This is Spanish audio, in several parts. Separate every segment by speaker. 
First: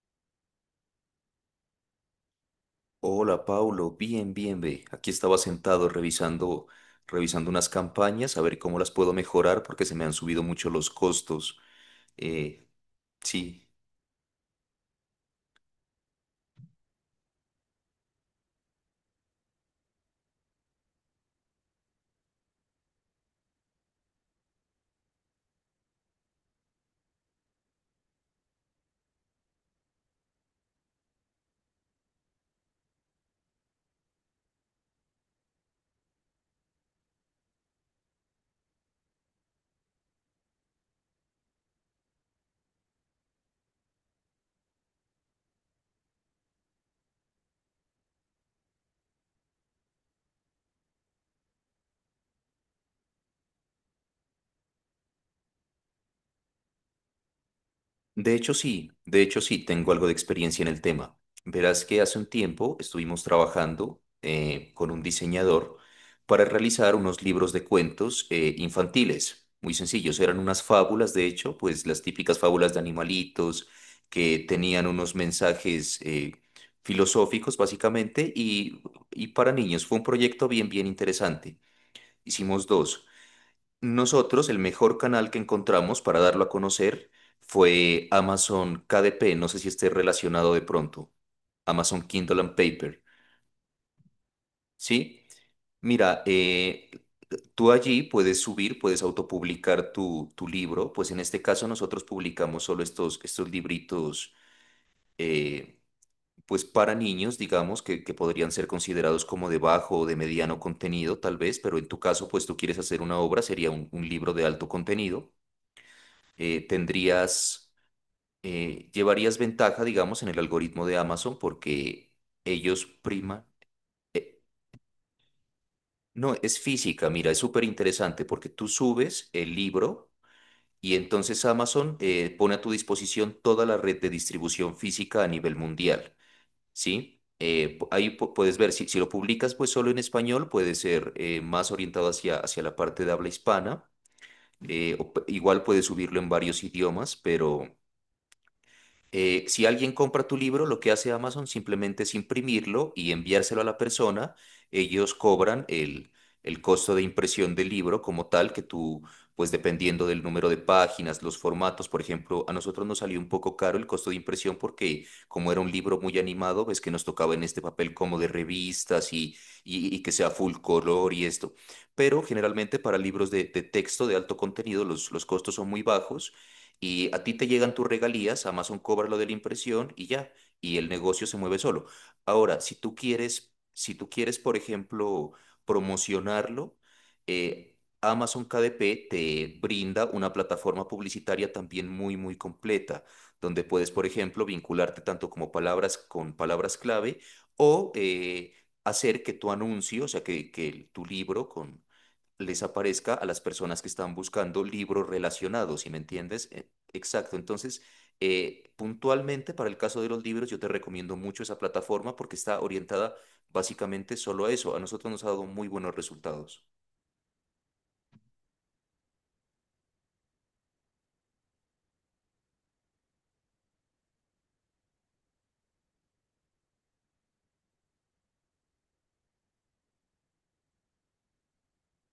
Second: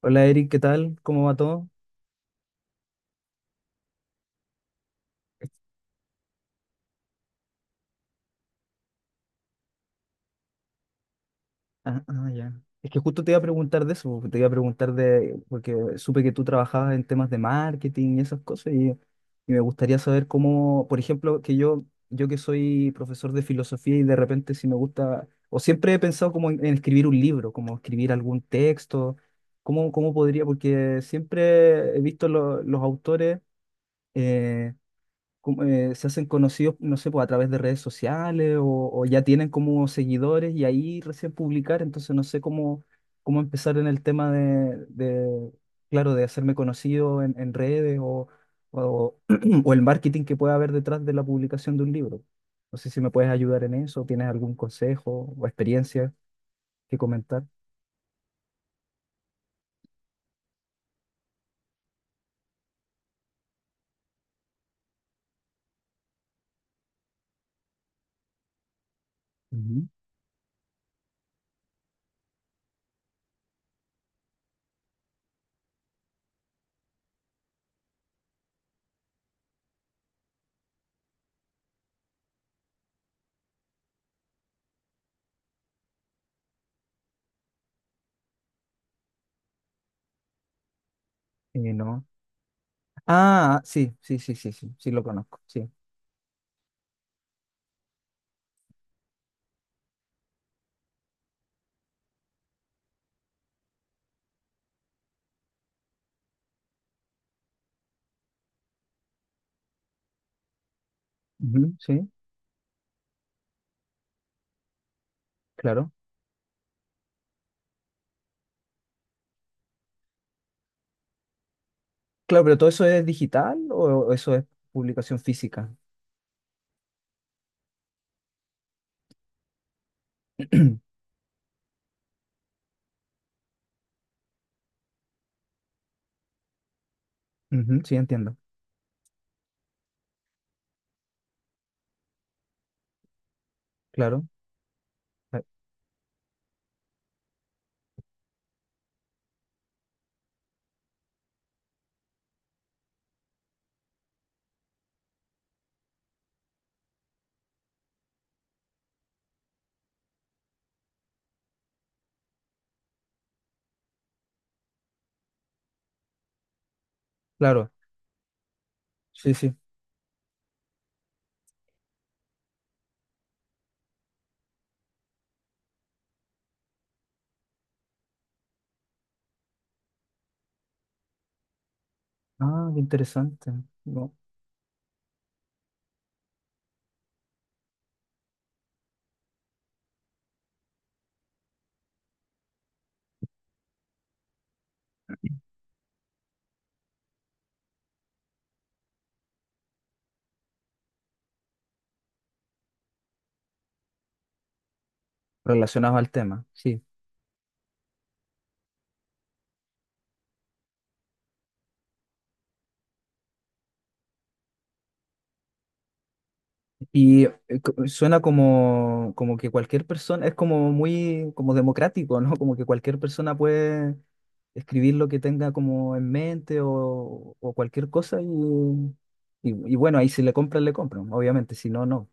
Speaker 1: Hola Eric, ¿qué tal? ¿Cómo va todo?
Speaker 2: Hola, Paulo. Bien, bien, ve. Aquí estaba sentado revisando unas campañas, a ver cómo las puedo mejorar porque se me han subido mucho los costos.
Speaker 1: Ya.
Speaker 2: Eh,
Speaker 1: Es que justo te iba a
Speaker 2: sí.
Speaker 1: preguntar de eso, te iba a preguntar de, porque supe que tú trabajabas en temas de marketing y esas cosas, y me gustaría saber cómo, por ejemplo, que yo que soy profesor de filosofía y de repente si me gusta, o siempre he pensado como en escribir un libro, como escribir algún texto, cómo podría, porque siempre he visto los autores, eh, como, se hacen conocidos, no sé, pues a través de redes sociales o ya tienen como seguidores y ahí recién publicar. Entonces no sé cómo, cómo empezar en el tema claro, de hacerme conocido en redes o, o el marketing que pueda haber detrás de la publicación de un libro. No sé si me puedes ayudar en eso, tienes algún consejo o experiencia que comentar.
Speaker 2: De hecho, sí, tengo algo de experiencia en el tema. Verás que hace un tiempo estuvimos trabajando con un diseñador para realizar unos libros de cuentos infantiles, muy
Speaker 1: Ujú.
Speaker 2: sencillos, eran unas fábulas, de hecho, pues las típicas fábulas de animalitos que tenían unos mensajes filosóficos, básicamente, y para niños fue un proyecto bien, bien interesante. Hicimos dos. Nosotros, el mejor canal que encontramos para darlo a conocer fue Amazon KDP, no sé si esté relacionado de pronto, Amazon
Speaker 1: No.
Speaker 2: Kindle and Paper,
Speaker 1: Ah, sí, sí, sí, sí, sí, sí lo
Speaker 2: ¿sí?
Speaker 1: conozco, sí.
Speaker 2: Mira, tú allí puedes subir, puedes autopublicar tu libro, pues en este caso nosotros publicamos solo estos libritos, eh, pues para niños, digamos, que podrían ser considerados como de bajo o de mediano contenido, tal vez,
Speaker 1: Ujú,
Speaker 2: pero en tu
Speaker 1: sí,
Speaker 2: caso, pues tú quieres hacer una obra, sería un libro de alto contenido.
Speaker 1: claro.
Speaker 2: eh, tendrías, Llevarías ventaja, digamos, en el algoritmo de Amazon porque
Speaker 1: Claro, pero ¿todo eso
Speaker 2: ellos
Speaker 1: es
Speaker 2: priman.
Speaker 1: digital o eso
Speaker 2: eh,
Speaker 1: es publicación física?
Speaker 2: no, es física, mira, es súper interesante porque tú subes el libro
Speaker 1: Ujú,
Speaker 2: y entonces Amazon pone a tu disposición toda la red de distribución física a nivel mundial, ¿sí?
Speaker 1: sí,
Speaker 2: Ahí
Speaker 1: entiendo.
Speaker 2: puedes ver, si lo publicas pues solo en español, puede ser más orientado hacia, hacia la parte de habla hispana.
Speaker 1: Claro,
Speaker 2: O
Speaker 1: eh,
Speaker 2: igual puedes subirlo en varios idiomas, pero... Si alguien compra tu libro, lo que hace Amazon simplemente es imprimirlo y enviárselo a la persona. Ellos cobran el costo de impresión del libro como tal, que tú, pues dependiendo del número de páginas, los formatos, por ejemplo, a nosotros nos salió un poco caro el costo de impresión porque como era un libro muy animado, ves que nos tocaba en este
Speaker 1: claro,
Speaker 2: papel como de revistas
Speaker 1: sí,
Speaker 2: y,
Speaker 1: sí.
Speaker 2: y, y que sea full color y esto. Pero generalmente para libros de texto de alto contenido los costos son muy bajos y a ti te llegan tus regalías, Amazon cobra lo de la impresión y ya, y el negocio se mueve solo. Ahora,
Speaker 1: Ah,
Speaker 2: si
Speaker 1: qué
Speaker 2: tú
Speaker 1: interesante.
Speaker 2: quieres, si tú
Speaker 1: No,
Speaker 2: quieres, por ejemplo, promocionarlo, Amazon KDP te brinda una plataforma publicitaria también muy, muy completa, donde puedes, por ejemplo, vincularte tanto como palabras con palabras clave o hacer que tu anuncio, o sea, tu libro con les aparezca a las personas que están buscando libros relacionados, ¿si
Speaker 1: relacionado
Speaker 2: me
Speaker 1: al tema,
Speaker 2: entiendes?
Speaker 1: sí.
Speaker 2: Exacto, entonces puntualmente para el caso de los libros yo te recomiendo mucho esa plataforma porque está orientada básicamente solo a eso. A nosotros nos ha dado muy buenos resultados.
Speaker 1: Suena como, como que cualquier persona, es como muy como democrático, ¿no? Como que cualquier persona puede escribir lo que tenga como en mente o cualquier cosa y bueno, ahí si le compran, le compran, obviamente, si no, no.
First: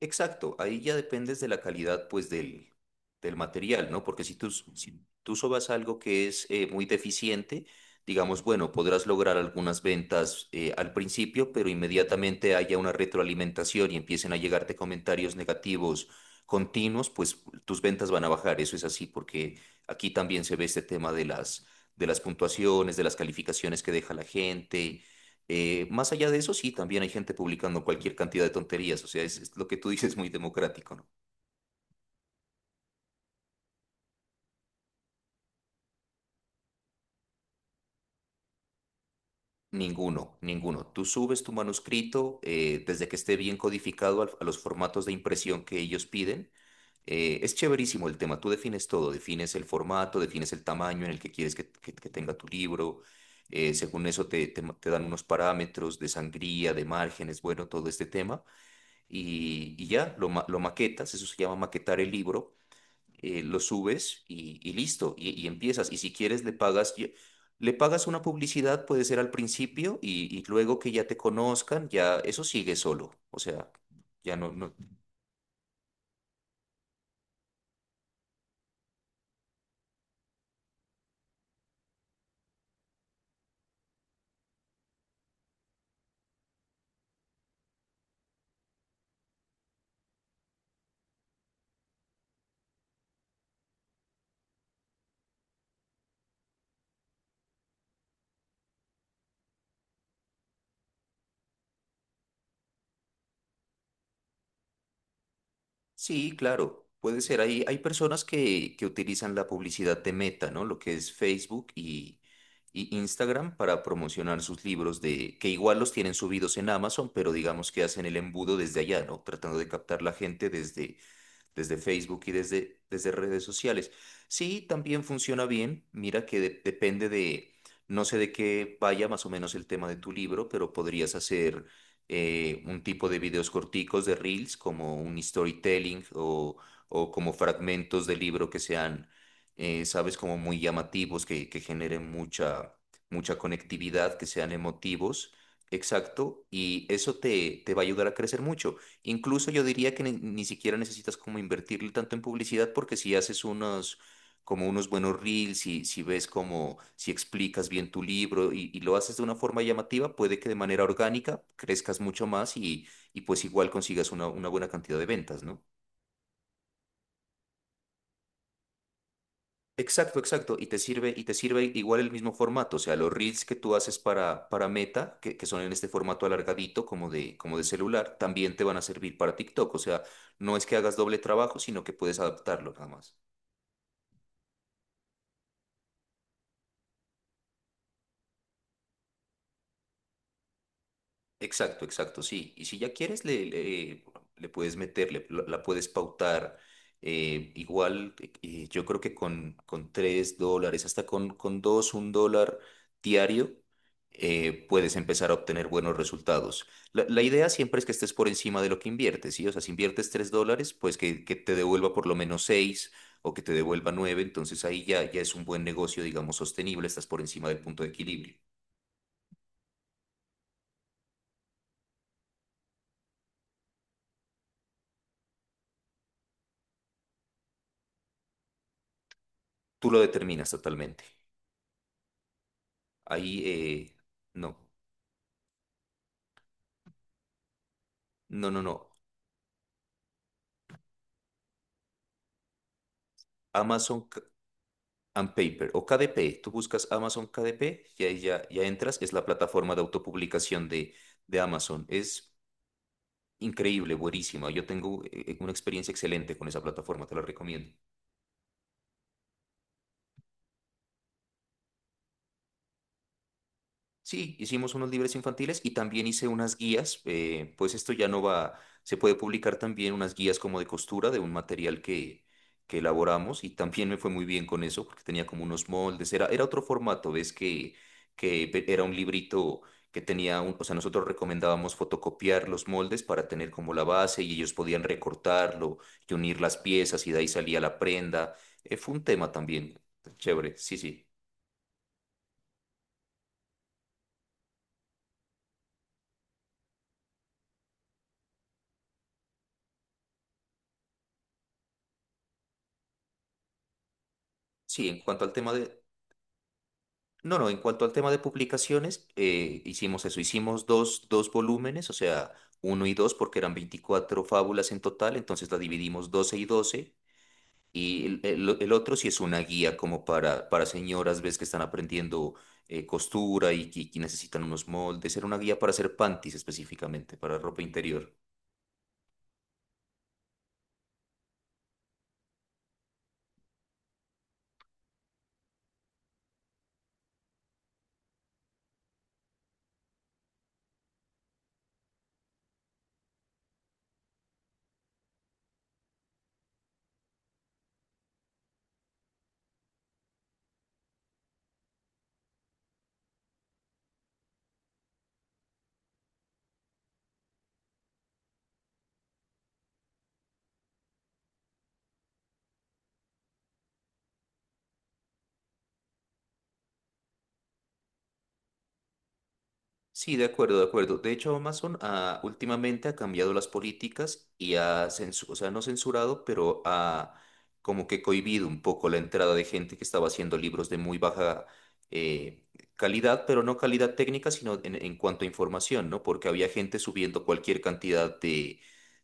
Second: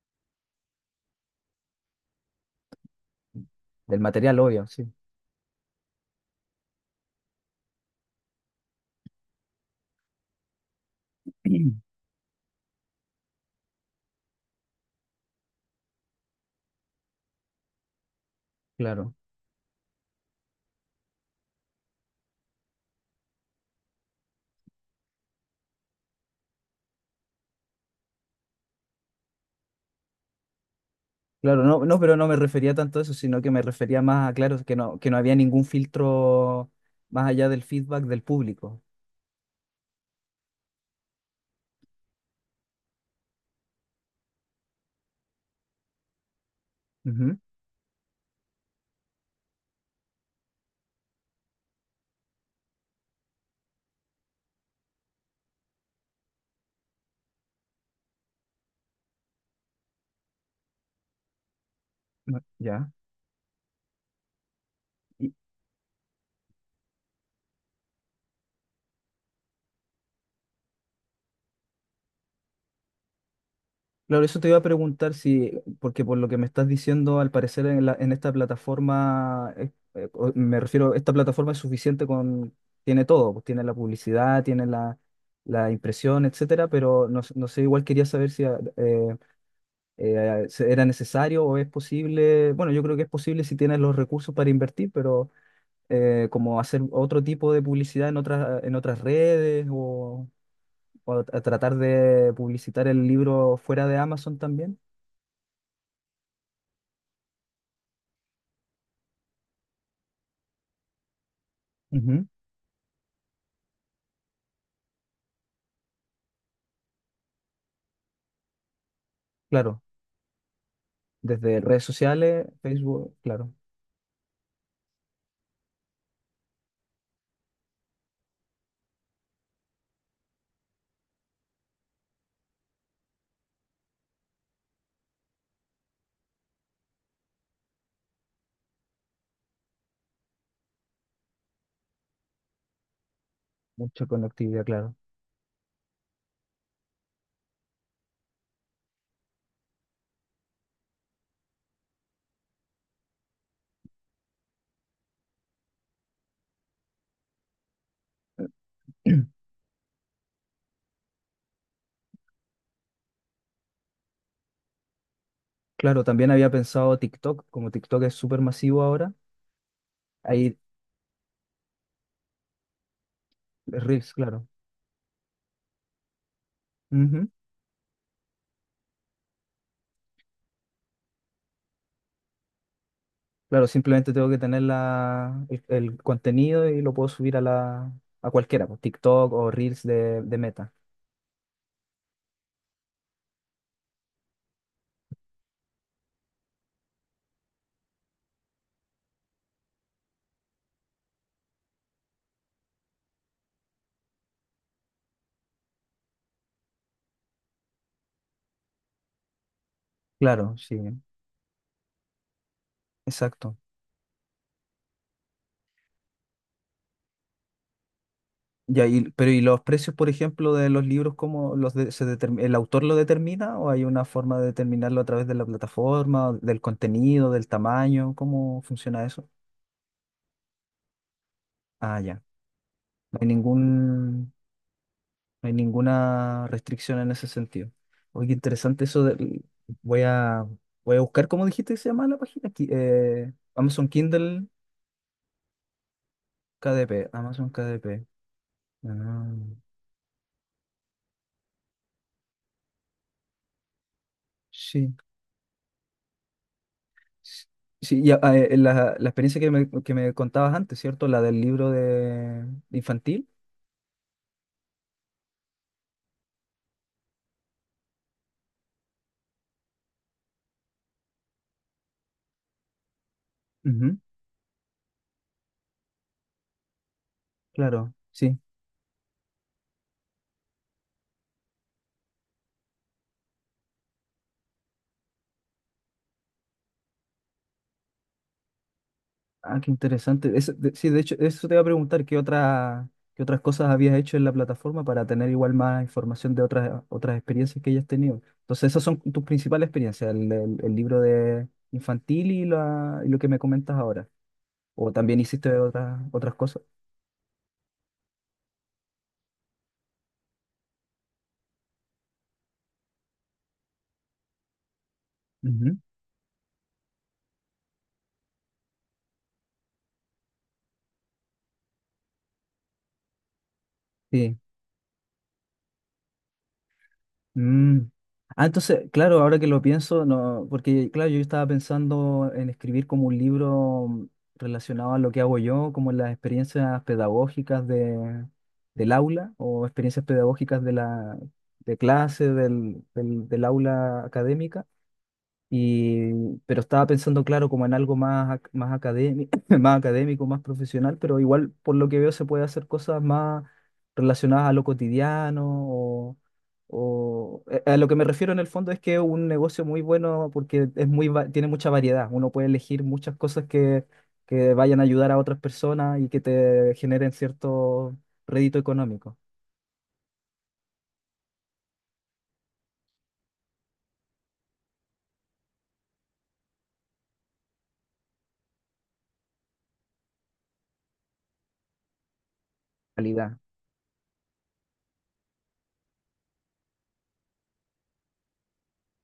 Speaker 2: Exacto, ahí ya dependes de la calidad pues del material,
Speaker 1: Del
Speaker 2: ¿no? Porque si
Speaker 1: material,
Speaker 2: tú,
Speaker 1: obvio, sí.
Speaker 2: si tú sobas algo que es muy deficiente, digamos, bueno, podrás lograr algunas ventas al principio, pero inmediatamente haya una retroalimentación y empiecen a llegarte comentarios negativos continuos, pues tus ventas van a bajar, eso es así,
Speaker 1: Claro.
Speaker 2: porque aquí también se ve este tema de las puntuaciones, de las calificaciones que deja la gente. Más allá de eso, sí, también hay gente publicando cualquier cantidad de tonterías, o sea, es lo que tú dices, muy democrático, ¿no?
Speaker 1: Claro, no, no, pero no me refería tanto a eso, sino que me refería más a, claro, que no había ningún filtro más allá del feedback del público.
Speaker 2: Ninguno, ninguno. Tú subes tu manuscrito desde que esté bien codificado a los formatos de impresión que ellos piden.
Speaker 1: Ujú,
Speaker 2: Es chéverísimo el tema, tú defines todo, defines el formato, defines el tamaño en el que quieres que tenga tu libro, según eso te dan unos parámetros de sangría, de márgenes, bueno, todo este tema, y ya lo maquetas, eso se llama maquetar el
Speaker 1: no,
Speaker 2: libro.
Speaker 1: ya.
Speaker 2: Lo subes y listo, y,
Speaker 1: Y,
Speaker 2: y empiezas. Y si quieres, le pagas una publicidad, puede ser al principio, y luego que ya te conozcan, ya eso sigue solo. O sea,
Speaker 1: claro,
Speaker 2: ya
Speaker 1: eso te
Speaker 2: no,
Speaker 1: iba a
Speaker 2: no.
Speaker 1: preguntar si, porque por lo que me estás diciendo, al parecer en esta plataforma, me refiero, esta plataforma es suficiente con, tiene todo, pues tiene la publicidad, tiene la, la impresión, etcétera, pero no, no sé, igual quería saber si eh, ¿era necesario o es posible? Bueno, yo creo que es posible si tienes los recursos para invertir, pero como hacer otro tipo de publicidad en otras redes o a tratar de publicitar el libro fuera de Amazon también.
Speaker 2: Sí, claro, puede ser. Hay personas que utilizan la publicidad de Meta, ¿no? Lo que es Facebook y,
Speaker 1: Ujú.
Speaker 2: y Instagram para promocionar sus libros de, que igual los tienen subidos en Amazon, pero digamos que hacen el embudo desde allá, ¿no? Tratando de
Speaker 1: Claro,
Speaker 2: captar la gente desde
Speaker 1: desde
Speaker 2: desde
Speaker 1: redes
Speaker 2: Facebook y
Speaker 1: sociales,
Speaker 2: desde
Speaker 1: Facebook,
Speaker 2: redes
Speaker 1: claro,
Speaker 2: sociales. Sí, también funciona bien. Mira que depende de, no sé de qué vaya más o menos el tema de tu libro, pero podrías hacer un tipo de videos corticos de reels, como un storytelling o como fragmentos de libro que sean, sabes, como muy llamativos, que generen mucha, mucha
Speaker 1: mucha
Speaker 2: conectividad, que sean
Speaker 1: conectividad, claro.
Speaker 2: emotivos. Exacto, y eso te, te va a ayudar a crecer mucho. Incluso yo diría que ni siquiera necesitas como invertirle tanto en publicidad porque si haces unos, como unos buenos reels, si ves como, si explicas bien tu libro y lo haces de una forma llamativa, puede que de manera orgánica crezcas mucho más y pues igual consigas una buena cantidad de ventas, ¿no?
Speaker 1: Claro, también había pensado TikTok, como TikTok es súper masivo ahora,
Speaker 2: Exacto,
Speaker 1: ahí
Speaker 2: exacto. Y te sirve igual el mismo formato. O sea, los reels que tú haces
Speaker 1: Reels, claro.
Speaker 2: para Meta, que son en este formato alargadito
Speaker 1: Ujú.
Speaker 2: como de celular, también te van a servir para TikTok. O sea, no es que hagas doble trabajo, sino que puedes adaptarlo nada más.
Speaker 1: Claro, simplemente tengo que tener la, el contenido y lo puedo subir a la a cualquiera, pues, TikTok o Reels de Meta.
Speaker 2: Exacto, exacto, sí. Y si ya quieres, le puedes meter, la puedes pautar. Igual, yo creo que con $3, hasta con dos, $1 diario, puedes empezar a obtener buenos resultados. La idea siempre es que estés por encima de lo que inviertes, ¿sí? O sea, si inviertes tres
Speaker 1: Claro,
Speaker 2: dólares,
Speaker 1: sí,
Speaker 2: pues que te devuelva por lo menos 6 o que te
Speaker 1: exacto.
Speaker 2: devuelva 9. Entonces ahí ya, ya es un buen negocio, digamos, sostenible, estás por encima del punto de equilibrio.
Speaker 1: Ya, pero ¿y los precios, por ejemplo, de los libros, cómo los de- se determ- el autor lo determina o hay una forma de determinarlo a través de la plataforma, del contenido, del tamaño? ¿Cómo funciona eso?
Speaker 2: Tú lo determinas totalmente.
Speaker 1: Ah, ya. No hay
Speaker 2: Ahí,
Speaker 1: ningún.
Speaker 2: no,
Speaker 1: No hay ninguna restricción en ese sentido. Oye, qué
Speaker 2: no, no,
Speaker 1: interesante
Speaker 2: no.
Speaker 1: eso voy a, voy a buscar. ¿Cómo dijiste que se llama la página? Amazon
Speaker 2: Amazon K-
Speaker 1: Kindle
Speaker 2: and Paper o KDP. Tú buscas
Speaker 1: KDP.
Speaker 2: Amazon
Speaker 1: Amazon
Speaker 2: KDP y
Speaker 1: KDP.
Speaker 2: ahí ya entras. Es la
Speaker 1: Ah,
Speaker 2: plataforma de autopublicación de Amazon. Es increíble, buenísima. Yo
Speaker 1: sí.
Speaker 2: tengo una experiencia excelente con esa plataforma, te la
Speaker 1: s-
Speaker 2: recomiendo.
Speaker 1: Sí, y, ah, la, la experiencia que me contabas antes, ¿cierto? La del libro de infantil.
Speaker 2: Sí, hicimos unos libros infantiles y también hice unas guías, pues esto ya no va, se puede publicar también unas guías como de costura de un material que elaboramos y también me
Speaker 1: Ujú,
Speaker 2: fue muy bien con eso porque tenía como unos moldes, era otro formato, ves
Speaker 1: claro, sí.
Speaker 2: era un librito que tenía, un, o sea, nosotros recomendábamos fotocopiar los moldes para tener como la base y ellos podían recortarlo y unir las piezas y de ahí salía la prenda. Fue un tema
Speaker 1: Ah, qué
Speaker 2: también
Speaker 1: interesante.
Speaker 2: chévere, sí,
Speaker 1: Sí, de
Speaker 2: sí.
Speaker 1: hecho, eso te iba a preguntar, ¿qué otra, qué otras cosas habías hecho en la plataforma para tener igual más información de otras, otras experiencias que hayas tenido? Entonces, esas son tus principales experiencias, el libro de infantil y, y lo que me comentas ahora.
Speaker 2: Sí,
Speaker 1: O
Speaker 2: en
Speaker 1: también
Speaker 2: cuanto al tema
Speaker 1: hiciste
Speaker 2: de,
Speaker 1: otras, otras cosas.
Speaker 2: No, no, en cuanto al tema de publicaciones, hicimos eso, hicimos dos volúmenes, o sea, uno y dos, porque eran 24 fábulas en total, entonces la
Speaker 1: Ujú.
Speaker 2: dividimos 12 y 12. Y el, el otro sí es una guía como para señoras, ves que están aprendiendo costura y que
Speaker 1: Sí.
Speaker 2: necesitan unos moldes, era una guía para hacer panties específicamente, para ropa
Speaker 1: Mm.
Speaker 2: interior.
Speaker 1: Ah, entonces, claro, ahora que lo pienso, no, porque claro, yo estaba pensando en escribir como un libro mm, relacionado a lo que hago yo, como las experiencias pedagógicas de, del aula o experiencias pedagógicas de la de clase, del aula académica. Y, pero estaba pensando, claro, como en algo más, más académico, más académico, más profesional, pero igual por lo que veo se puede hacer cosas más relacionadas a lo cotidiano o, a lo que me refiero en el fondo es que es un negocio muy bueno porque es muy, tiene mucha variedad. Uno puede elegir muchas cosas que vayan a ayudar a otras personas y que te generen cierto rédito económico.
Speaker 2: Sí, de acuerdo, de acuerdo. De hecho, Amazon últimamente ha cambiado las políticas y ha censurado, o sea, no censurado, pero ha como que cohibido un poco la entrada de gente que estaba haciendo libros de muy baja eh, calidad,
Speaker 1: Calidad.
Speaker 2: pero no calidad técnica, sino en cuanto a información, ¿no? Porque había gente subiendo cualquier cantidad de,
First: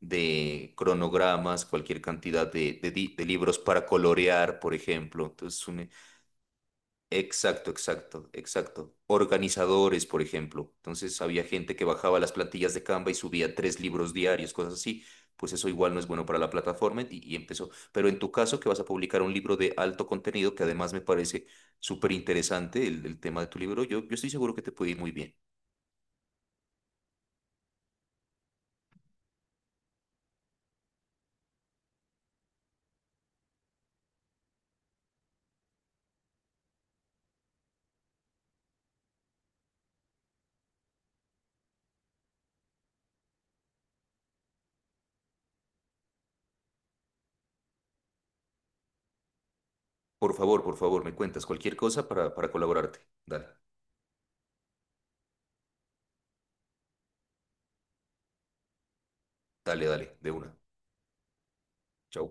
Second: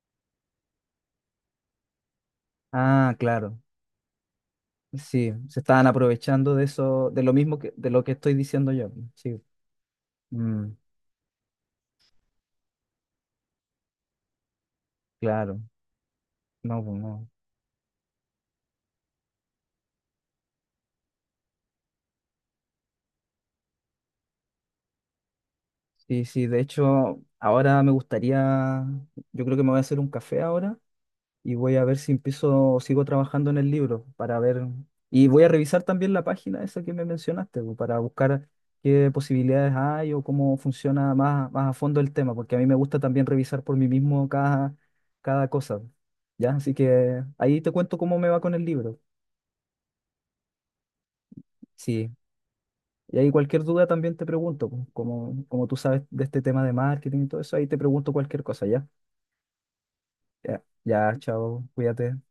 Speaker 2: de cronogramas, cualquier cantidad de, de
Speaker 1: Ah,
Speaker 2: di- de
Speaker 1: claro,
Speaker 2: libros para colorear, por ejemplo.
Speaker 1: sí, se
Speaker 2: Entonces,
Speaker 1: estaban
Speaker 2: un-
Speaker 1: aprovechando de eso, de lo mismo
Speaker 2: Exacto,
Speaker 1: que, de lo que
Speaker 2: exacto,
Speaker 1: estoy diciendo yo,
Speaker 2: exacto.
Speaker 1: pues. Sí,
Speaker 2: Organizadores, por
Speaker 1: mm,
Speaker 2: ejemplo. Entonces había gente que bajaba las plantillas de Canva y subía tres libros diarios, cosas así. Pues
Speaker 1: claro,
Speaker 2: eso igual no es bueno para la
Speaker 1: no, pues
Speaker 2: plataforma
Speaker 1: no.
Speaker 2: y empezó. Pero en tu caso, que vas a publicar un libro de alto contenido, que además me parece súper interesante el- tema de tu libro, yo estoy seguro que te puede ir muy bien.
Speaker 1: Sí, sí, de hecho, ahora me gustaría, yo creo que me voy a hacer un café ahora y voy a ver si empiezo, sigo trabajando en el libro para ver, y voy a revisar también la página esa que me mencionaste, pues, para buscar qué posibilidades hay o cómo funciona más, más a fondo el tema, porque a mí me gusta también revisar por mí mismo cada, cada cosa. ¿Ya? Así que ahí te cuento cómo me va con el libro.
Speaker 2: Por favor, me cuentas cualquier cosa
Speaker 1: Sí,
Speaker 2: para colaborarte.
Speaker 1: y ahí
Speaker 2: Dale,
Speaker 1: cualquier duda también te pregunto, pues, como, como tú sabes de este tema de marketing y todo eso, ahí te pregunto cualquier cosa, ¿ya?
Speaker 2: dale, dale, de una.
Speaker 1: Ya, ya, chao, cuídate.
Speaker 2: Chao.